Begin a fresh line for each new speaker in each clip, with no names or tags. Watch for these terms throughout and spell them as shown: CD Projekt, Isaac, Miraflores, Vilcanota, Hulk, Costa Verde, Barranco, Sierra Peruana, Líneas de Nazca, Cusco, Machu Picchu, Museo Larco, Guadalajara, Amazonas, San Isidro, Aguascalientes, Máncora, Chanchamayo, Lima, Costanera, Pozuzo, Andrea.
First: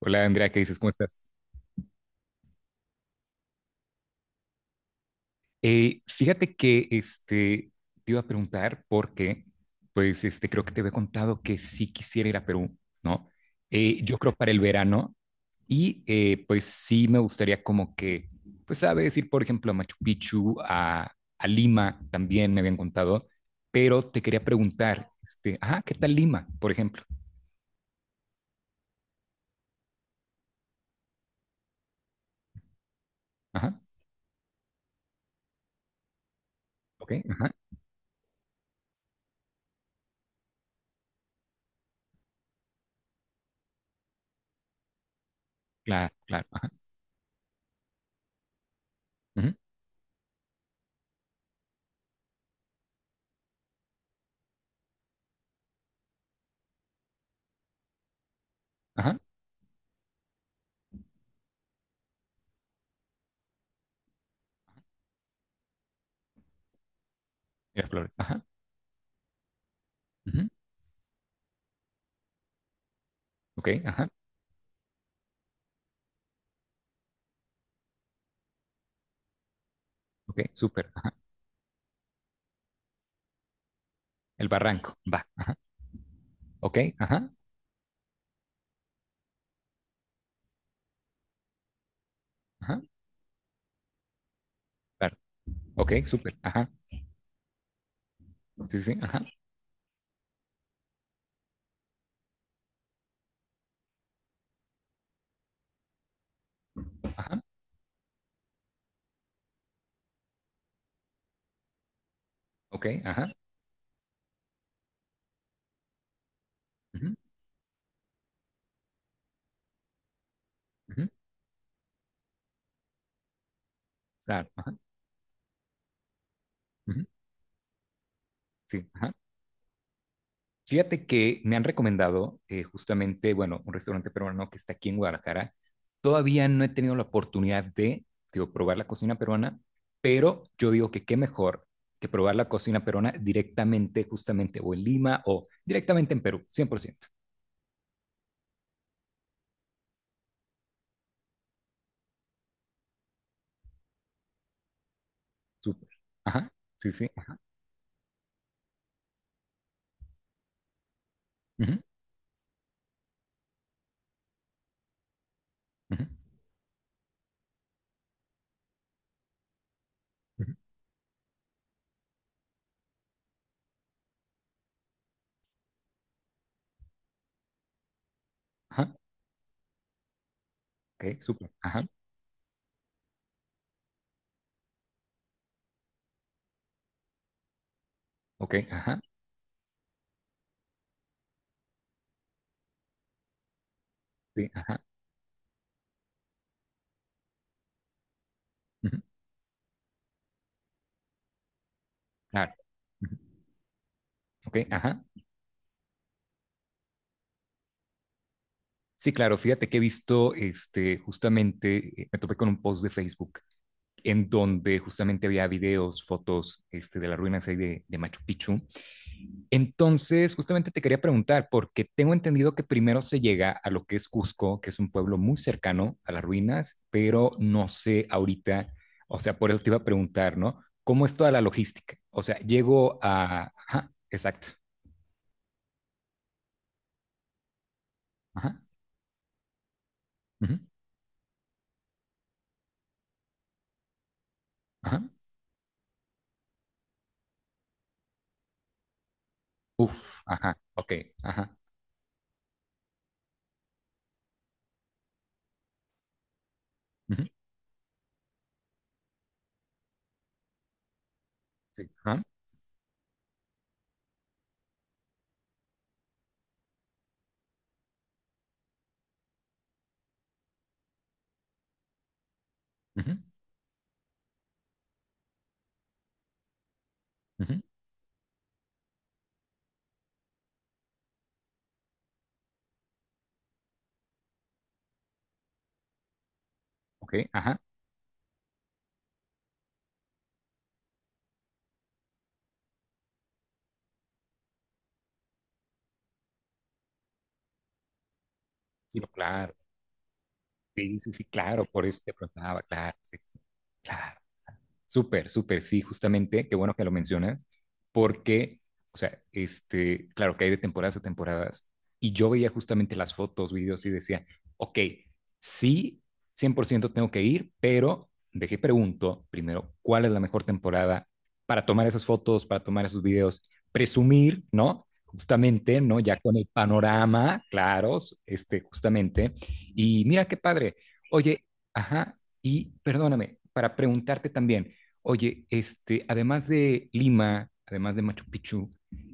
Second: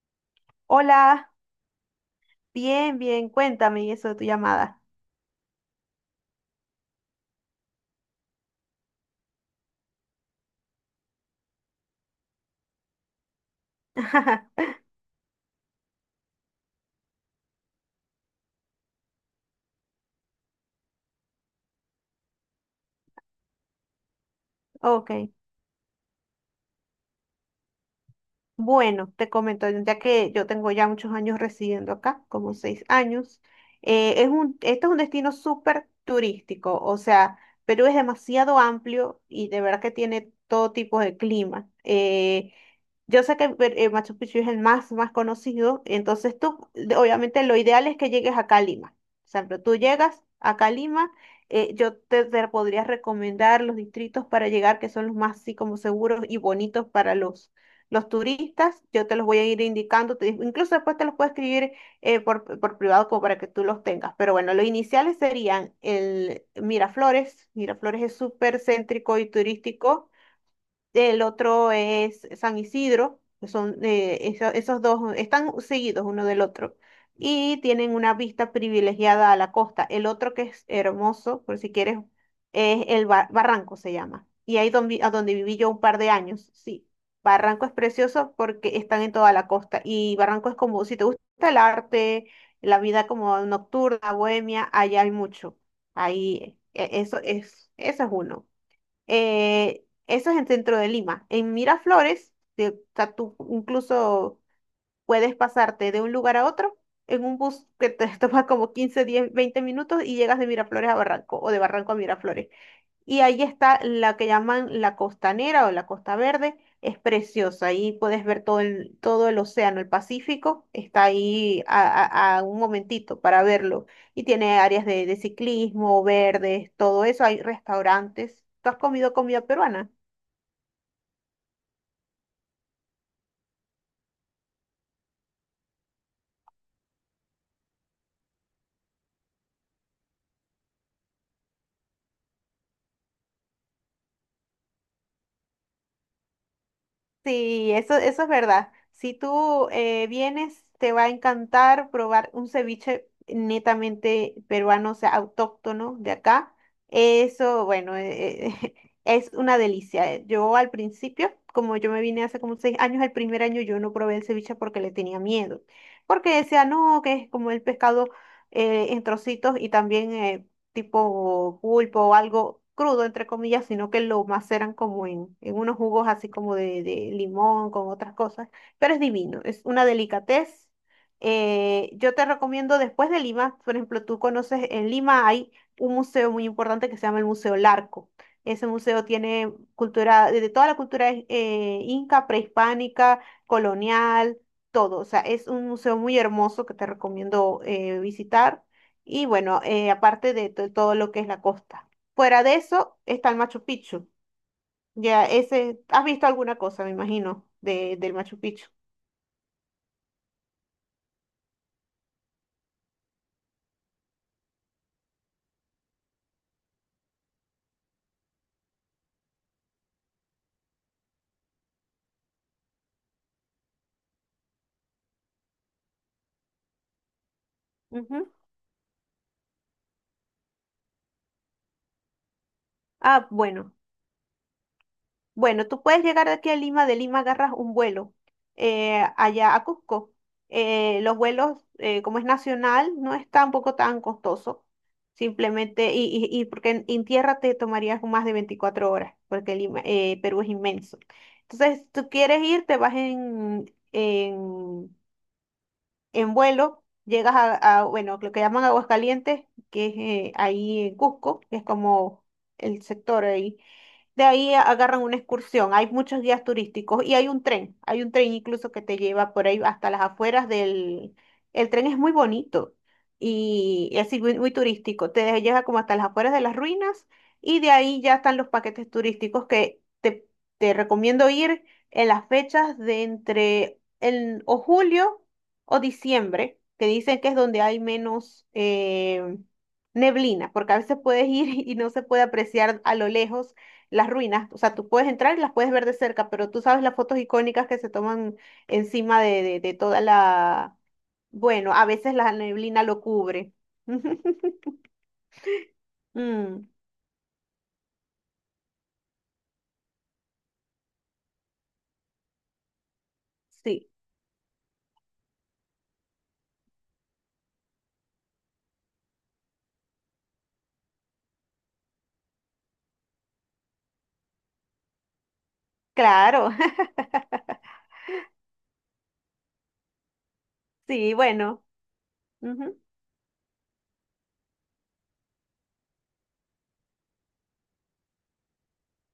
Hola Andrea, ¿qué dices? ¿Cómo estás?
Hola, bien, cuéntame y eso de tu llamada.
Fíjate que este, te iba a preguntar porque, pues este, creo que te había contado que sí quisiera ir a Perú, ¿no? Yo creo para el verano y pues sí me gustaría como que, pues sabes, ir por ejemplo a Machu Picchu, a Lima también me habían contado, pero te quería preguntar,
Ok.
este, ajá, ¿qué tal Lima, por ejemplo?
Bueno, te comento, ya que yo tengo ya muchos años residiendo acá, como 6 años,
Ajá,
es este es un destino súper turístico, o
ok,
sea,
ajá,
Perú es demasiado amplio y de verdad que tiene todo tipo de clima. Yo sé que Machu Picchu es el más conocido,
claro,
entonces
claro, ajá,
obviamente lo ideal es que llegues acá a Lima. O sea,
ujú,
pero tú llegas acá a Lima, yo te podría recomendar los distritos para llegar que son los más así como seguros y bonitos para los turistas, yo te
ajá,
los voy a ir indicando, incluso después te los puedo escribir por privado como para que tú los tengas. Pero bueno, los iniciales serían el Miraflores. Miraflores
Miraflores,
es
ajá,
súper céntrico y turístico.
ujú,
El otro es San Isidro, que
ok,
son
ajá,
esos dos están seguidos uno del otro y tienen una vista privilegiada a la costa. El otro
ok,
que es
súper, ajá.
hermoso, por si quieres, es el Barranco se llama.
El
Y ahí
barranco,
donde, a
va,
donde
ajá,
viví yo un par de años,
ok,
sí.
ajá,
Barranco es precioso porque están en toda la costa y Barranco es como, si te gusta el arte, la
ajá,
vida como nocturna, bohemia, allá hay
claro,
mucho.
ok, súper, ajá,
Eso es uno.
sí, sí, ajá,
Eso es en centro de Lima. En Miraflores, o sea, tú incluso puedes pasarte de un lugar a otro en un
ajá,
bus que te toma como 15, 10, 20 minutos y llegas de Miraflores a Barranco o de Barranco a Miraflores.
ok,
Y
ajá,
ahí está la que llaman la Costanera o la Costa Verde, es
ujú,
preciosa, ahí puedes ver todo el océano, el Pacífico, está
ujú,
ahí a un momentito para verlo. Y
claro,
tiene
ajá,
áreas de ciclismo, verdes,
ujú,
todo eso, hay restaurantes. ¿Tú has
sí, ajá.
comido comida peruana?
Fíjate que me han recomendado justamente, bueno, un restaurante peruano que está aquí en Guadalajara. Todavía no he tenido la oportunidad de, digo, probar la cocina peruana, pero yo digo que qué mejor que probar la cocina peruana directamente, justamente, o en Lima o directamente en Perú, 100%.
Sí, eso es verdad. Si tú vienes, te va a encantar probar un ceviche netamente peruano, o sea,
Súper.
autóctono de
Ajá,
acá.
sí, sí, ajá,
Eso, bueno, es una delicia. Yo al principio, como
ujú,
yo me vine hace como 6 años, el primer año yo no probé el ceviche porque le tenía miedo.
ujú,
Porque decía, no, que es como el pescado en trocitos y también
ujú,
tipo pulpo o algo crudo, entre comillas, sino que lo maceran como en unos jugos así como de limón, con otras cosas.
ajá,
Pero es divino, es una delicatez.
ok, súper. Ajá.
Yo te recomiendo después de Lima, por ejemplo, tú conoces en Lima hay un museo muy importante que se llama el Museo Larco.
Ok,
Ese
ajá.
museo tiene cultura, de toda la cultura inca, prehispánica, colonial,
Sí, ajá.
todo. O sea, es un museo muy hermoso que te recomiendo visitar.
Ujú,
Y bueno, aparte de todo lo que es la costa. Fuera
claro.
de eso
Ujú,
está el Machu Picchu.
ok, ajá.
Ya ese, has visto alguna cosa, me imagino, del Machu Picchu.
Sí, claro. Fíjate que he visto, este, justamente, me topé con un post de Facebook en donde justamente había videos, fotos, este, de las ruinas ahí de Machu Picchu. Entonces, justamente te quería preguntar, porque tengo entendido que primero se llega a lo que es Cusco, que es un pueblo muy cercano a las ruinas, pero no sé
Ujú.
ahorita, o sea, por eso te iba a preguntar, ¿no? ¿Cómo es toda la logística? O sea, llego
Ah,
a...
bueno.
Ajá, exacto.
Bueno, tú puedes llegar de aquí a Lima, de Lima agarras un vuelo
Ajá.
allá a Cusco.
Ujú,
Los vuelos, como es nacional, no es tampoco tan costoso.
ajá.
Simplemente, y porque en tierra te tomarías más de 24 horas, porque Lima,
Uf.
Perú es
Ajá. Ok.
inmenso.
Ajá.
Entonces, tú quieres ir, te vas en vuelo,
Ujú,
llegas a bueno, lo que llaman Aguascalientes, que es ahí en Cusco, que es
sí. Ajá.
como el sector ahí. De ahí agarran una excursión. Hay muchos guías turísticos y hay un tren. Hay un tren incluso que te lleva por ahí hasta las afueras del... El tren es muy bonito
Ujú,
y es muy turístico. Te lleva como hasta las afueras de las ruinas
ujú,
y de ahí ya están los paquetes turísticos que te recomiendo ir en las fechas de entre el, o julio o diciembre, que
ok.
dicen que es
Ajá.
donde hay menos neblina, porque a veces puedes ir y no se puede apreciar a lo lejos las ruinas, o sea, tú puedes entrar y las puedes ver de cerca, pero tú sabes las fotos icónicas que se toman
Sí, no,
encima
claro.
de toda la...
Sí, sí, sí, claro.
Bueno, a
Por eso
veces
te
la
preguntaba.
neblina
Claro.
lo
Sí, sí.
cubre.
Claro. Súper, súper, sí, justamente, qué
Mm,
bueno que lo mencionas, porque, o sea, este, claro que hay de temporadas a temporadas, y yo veía justamente las fotos, videos
sí,
y decía, ok, sí, 100% tengo que ir, pero dejé pregunto primero, ¿cuál es la mejor temporada para tomar esas fotos, para tomar esos videos? Presumir, ¿no? Justamente, ¿no? Ya con el
claro,
panorama, claros, este, justamente, y mira qué padre,
sí,
oye,
bueno.
ajá, y
Ujú.
perdóname, para preguntarte también, oye, este, además de Lima, además de Machu Picchu,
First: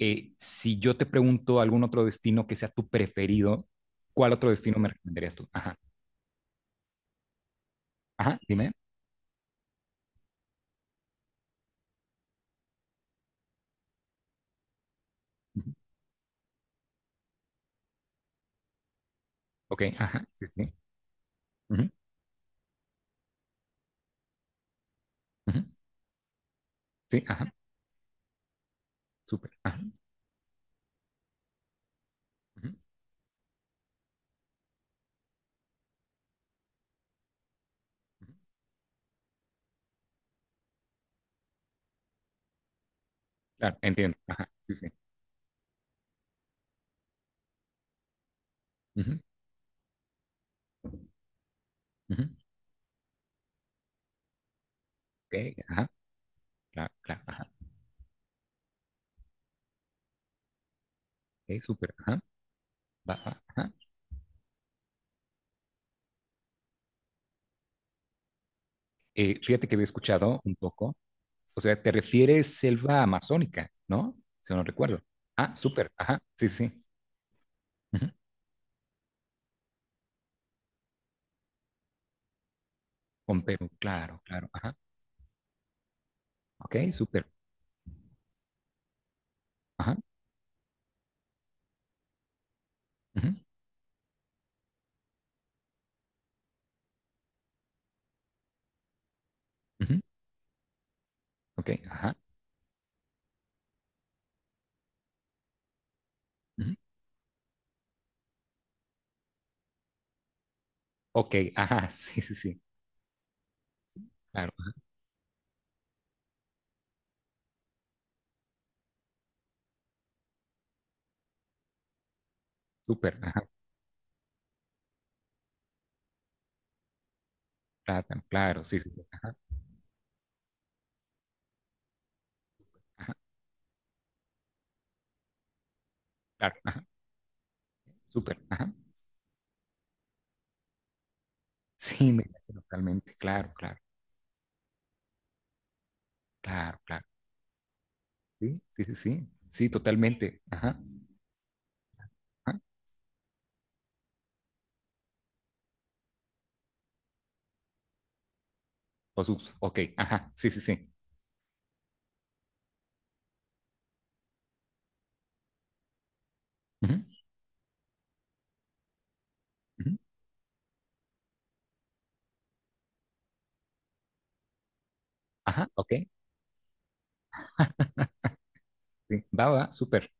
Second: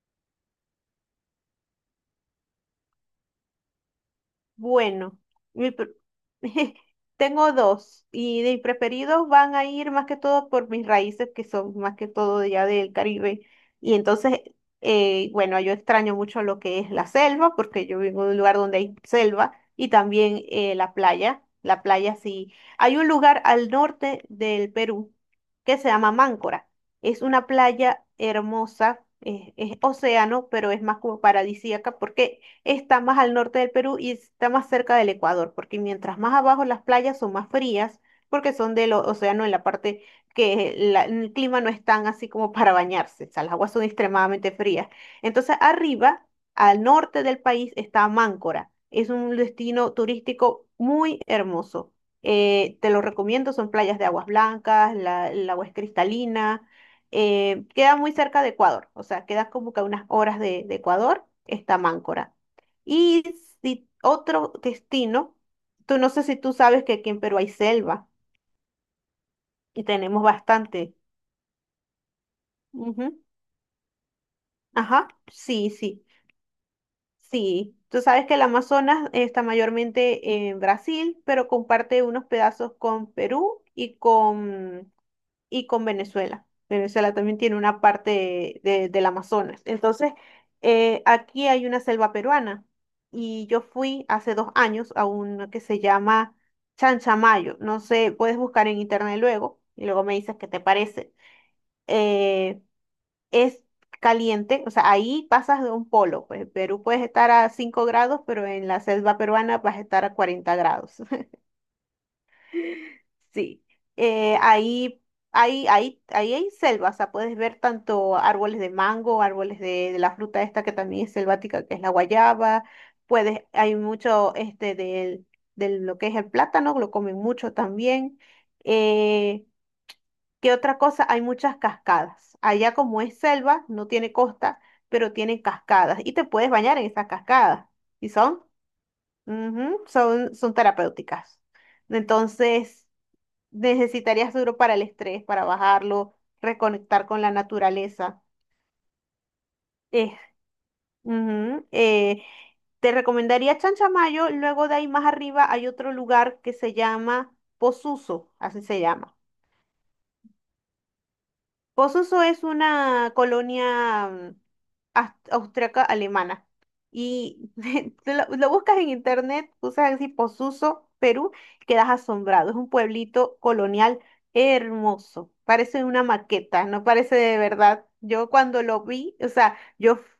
si yo te pregunto algún otro destino que sea tu preferido, ¿cuál otro destino me
Bueno,
recomendarías tú?
mi
Ajá,
pre- tengo dos
ajá,
y de mis
dime.
preferidos van a ir más que todo por mis raíces que son más que todo ya del Caribe. Entonces, bueno,
Ujú,
yo extraño mucho lo que es la selva porque yo vivo en un lugar donde hay selva
ok,
y
ajá,
también
sí, sí.
la playa. La
Ujú,
playa sí. Hay un lugar al norte del Perú
ujú,
que se llama Máncora.
sí,
Es una
ajá,
playa hermosa,
súper.
es
Ajá,
océano, pero es más como paradisíaca porque
ujú,
está más al norte del Perú y está más cerca del Ecuador, porque mientras más abajo las playas son más frías,
ujú,
porque son del océano en la parte que el clima no es tan así como para bañarse, o sea, las aguas
claro,
son
entiendo. Ajá,
extremadamente
sí, sí.
frías. Entonces, arriba, al norte del país, está Máncora. Es
Ujú,
un destino turístico muy hermoso.
ujú,
Te lo recomiendo, son playas de aguas blancas,
ok,
el agua es
ajá,
cristalina.
claro, claro, ajá,
Queda muy cerca de Ecuador, o sea, queda como que a unas horas de Ecuador,
ok,
está
súper, ajá,
Máncora.
va,
Y
va, ajá.
si otro destino, tú no sé si tú sabes que aquí en Perú hay selva
Fíjate que había
y tenemos
escuchado un
bastante.
poco, o sea, te refieres selva
Ujú.
amazónica, ¿no? Si no recuerdo.
Ajá,
Ah,
sí,
súper,
sí,
ajá, sí, sí.
sí. Tú
Ujú,
sabes que el Amazonas está mayormente en Brasil, pero comparte unos pedazos con
con
Perú
Perú, claro, claro, ajá,
y con Venezuela.
ok,
Venezuela
súper,
también tiene una parte del Amazonas.
ajá,
Entonces, aquí hay una selva peruana
ujú,
y yo fui hace 2 años a una que se llama Chanchamayo. No sé, puedes buscar en internet luego y
ujú,
luego me dices qué te parece.
ok, ajá,
Eh, es caliente, o sea, ahí pasas de un polo. Pues en
ujú,
Perú puedes estar a 5 grados, pero en la selva peruana vas a estar a 40 grados.
ok, ajá, sí, sí, sí,
Sí, eh,
claro, ajá,
ahí, ahí hay selva, o sea, puedes ver tanto árboles de mango, árboles de la fruta esta que también es selvática, que es la guayaba,
súper, ajá,
puedes, hay mucho este del lo que es el plátano, lo comen mucho también.
plátano, claro, sí, sí, sí, ajá,
Eh, ¿Qué otra cosa? Hay muchas cascadas. Allá como
ajá,
es selva, no tiene costa, pero tienen cascadas y te puedes
claro,
bañar
ajá,
en esas cascadas. ¿Y
súper,
son?
ajá,
Ujú, son terapéuticas.
sí, me parece
Entonces
totalmente, claro, claro,
necesitarías duro para el estrés, para bajarlo,
claro, claro,
reconectar con la naturaleza.
sí, sí, sí, sí, sí,
Eh,
totalmente, ajá,
ujú, eh,
ajá,
te recomendaría Chanchamayo, luego de ahí más arriba hay otro lugar que se llama Posuso, así se llama.
osus, ok, ajá, sí, sí, sí,
Pozuzo es una colonia austriaca alemana.
ujú,
Y te lo buscas en internet,
ujú,
usas así Pozuzo, Perú, quedas asombrado. Es un pueblito colonial hermoso.
ajá,
Parece
ok,
una maqueta, no parece de verdad. Yo cuando lo vi,
sí, va, va, súper,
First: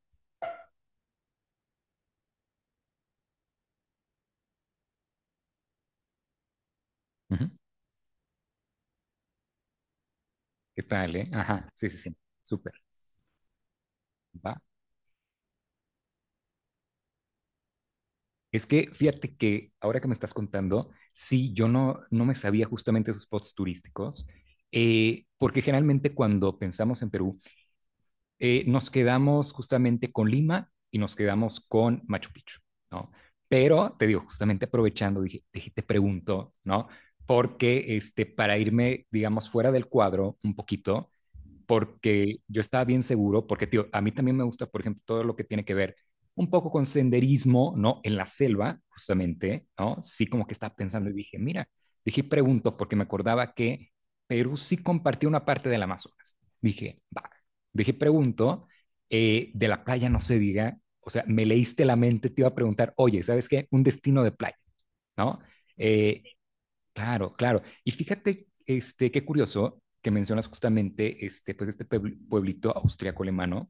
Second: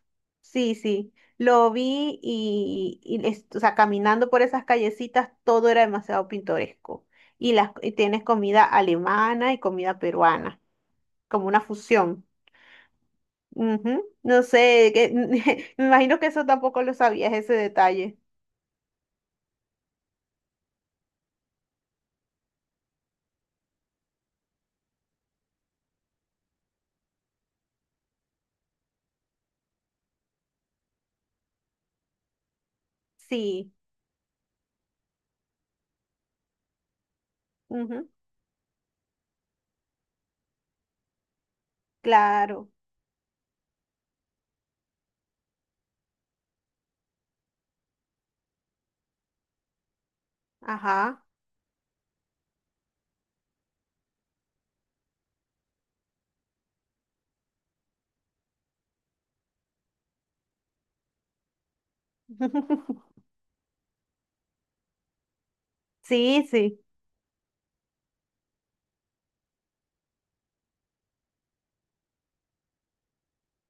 sí, sí, lo vi y o sea, caminando por esas callecitas, todo era demasiado pintoresco.
ujú,
Y tienes comida alemana y comida peruana
¿qué tal, eh?
como una
Ajá, sí, sí, sí,
fusión.
súper,
Ujú. No
va,
sé, que, me imagino que eso tampoco lo sabías, ese detalle.
es que fíjate que ahora que me estás contando, sí, yo no, no me sabía justamente esos spots turísticos, porque generalmente cuando pensamos en Perú, nos quedamos justamente con Lima y nos quedamos con Machu Picchu, ¿no?
Sí,
Pero te digo, justamente aprovechando, dije, dije, te pregunto, ¿no? Porque
ujú,
este, para irme, digamos, fuera del cuadro un poquito, porque yo
claro,
estaba bien seguro, porque tío, a mí también me gusta, por ejemplo, todo lo que tiene que ver un poco con senderismo, ¿no? En la selva, justamente, ¿no? Sí, como que estaba pensando y
ajá.
dije, mira, dije, pregunto, porque me acordaba que Perú sí compartía una parte del Amazonas. Dije, va, dije, pregunto, de la playa no se diga, o sea, me leíste la mente, te iba a preguntar, oye, ¿sabes qué? Un destino de playa, ¿no? Eh,
Sí, sí,
claro, claro. Y fíjate, este, qué curioso que mencionas justamente este, pues este pueblito austriaco-alemano,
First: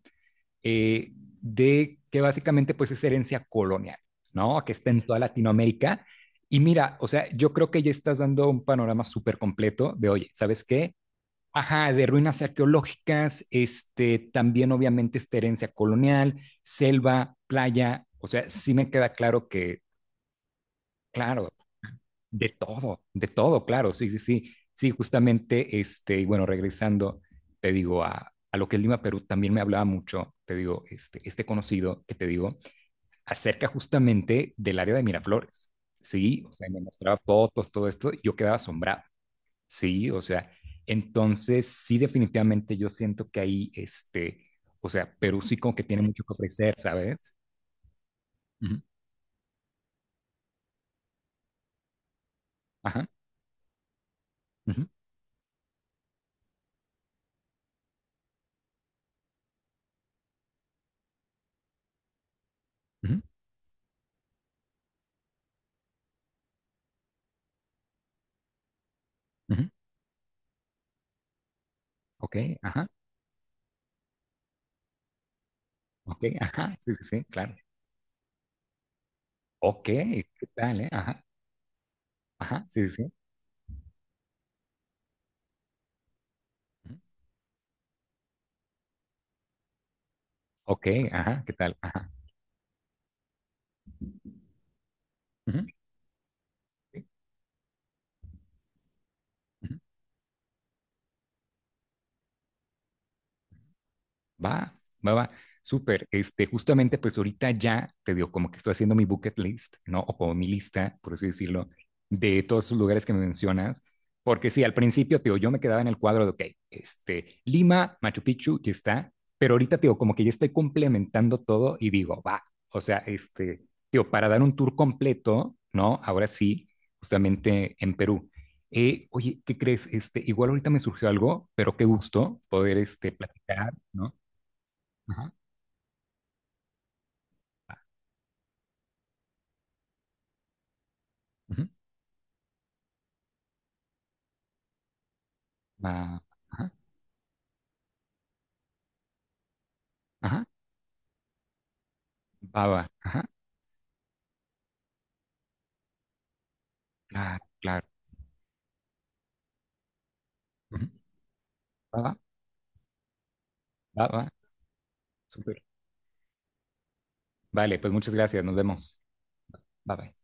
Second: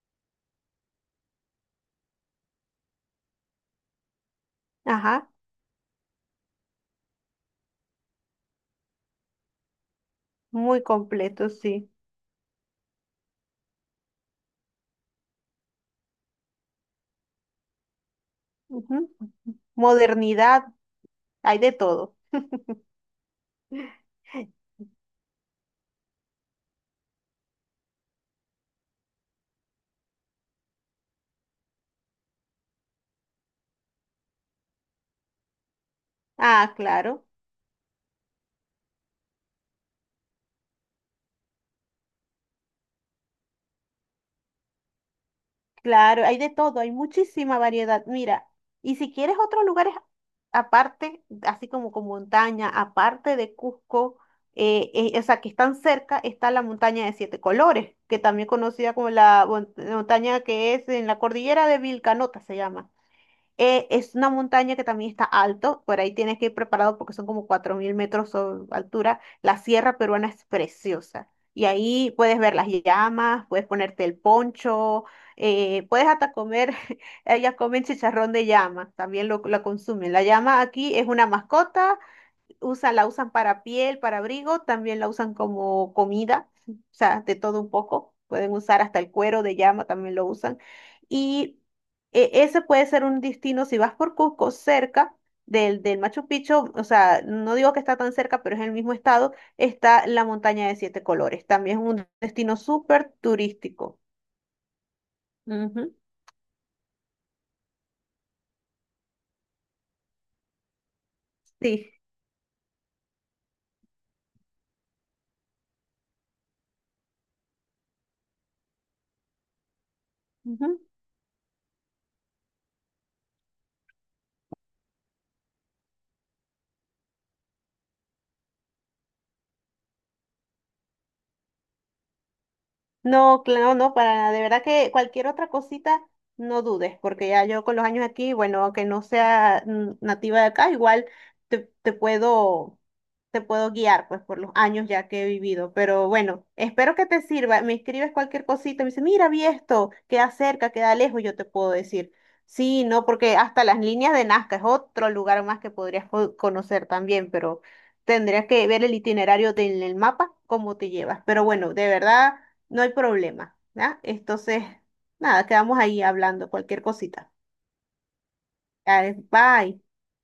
de que básicamente pues es herencia colonial, ¿no? Que está en toda
ajá.
Latinoamérica. Y mira, o sea, yo creo que ya estás dando un panorama súper completo de, oye, ¿sabes
Muy
qué?
completo, sí.
Ajá, de ruinas arqueológicas, este, también obviamente esta herencia colonial, selva, playa, o sea, sí me queda
Ujú.
claro que,
Modernidad,
claro,
hay de todo.
de todo, claro, sí, sí, sí. Sí, justamente, este, y bueno, regresando, te digo, a lo que es Lima, Perú, también me hablaba mucho, te digo, este conocido que te digo, acerca justamente del área de Miraflores, ¿sí? O sea,
Ah,
me mostraba
claro.
fotos, todo esto, y yo quedaba asombrado, ¿sí? O sea, entonces, sí, definitivamente yo siento que ahí, este, o sea, Perú sí como que tiene mucho
Claro,
que
hay de
ofrecer,
todo, hay
¿sabes?
muchísima variedad. Mira,
Ujú,
y si quieres otros lugares aparte, así como con montaña,
ajá,
aparte de Cusco,
ujú,
o sea, que están cerca, está la montaña de siete colores, que también conocida como la montaña que es en la cordillera de Vilcanota, se llama.
ujú,
Es una montaña que también está alto, por ahí tienes que ir preparado porque son como 4000 metros de altura. La
ujú,
Sierra Peruana es preciosa y ahí
ok,
puedes ver las
ajá,
llamas, puedes ponerte el poncho, puedes
ok,
hasta comer,
ajá, sí, sí, sí, claro.
ellas comen chicharrón de llama, también lo
Ok,
consumen. La
¿qué
llama
tal, eh?
aquí es
Ajá,
una mascota
ajá, sí,
usa,
sí.
la
sí.
usan para piel, para abrigo, también la usan como comida, o
Ujú.
sea, de todo un poco. Pueden usar hasta el cuero de llama, también lo usan.
Ok, ajá, ¿qué
Y
tal? Ajá.
ese puede ser un destino, si vas por Cusco, cerca
Ujú,
del Machu Picchu, o
sí,
sea, no digo que está tan cerca, pero es en el mismo estado,
ujú.
está la montaña de siete colores. También es un destino súper turístico.
Va, va, va.
Ujú,
Súper. Este, justamente, pues ahorita ya te digo, como que estoy haciendo mi bucket list, ¿no? O como mi lista, por así decirlo,
sí.
de todos esos lugares que me mencionas. Porque sí, al principio, te digo, yo me quedaba en el cuadro de, ok, este, Lima, Machu Picchu, ya está. Pero ahorita, te digo, como que ya estoy
Ujú.
complementando todo y digo, va. O sea, este, digo, para dar un tour completo, ¿no? Ahora sí, justamente en Perú. Oye, ¿qué crees? Este, igual ahorita me surgió algo, pero qué gusto poder, este,
No,
platicar,
claro, no,
¿no?
para, nada. De verdad que cualquier
Ajá.
otra cosita, no dudes, porque ya yo con
Ah,
los años aquí, bueno, aunque no sea nativa de acá, igual
ujú,
te, te puedo, te puedo guiar pues por los años ya que he vivido. Pero
ba-
bueno,
ajá,
espero que te sirva. Me escribes cualquier cosita, me dice, mira, vi esto, queda
ajá,
cerca, queda lejos, yo te puedo decir. Sí,
baba.
no,
Ajá.
porque hasta las líneas de Nazca es otro lugar más que podrías conocer también,
Claro,
pero
claro.
tendrías que ver el itinerario de el mapa, cómo
Ujú,
te llevas. Pero bueno, de
baba,
verdad, no hay problema, ¿ya?
baba.
Entonces, nada,
Súper.
quedamos ahí hablando cualquier cosita.
Vale, pues muchas gracias. Nos vemos.
Dale, bye.
Bye bye.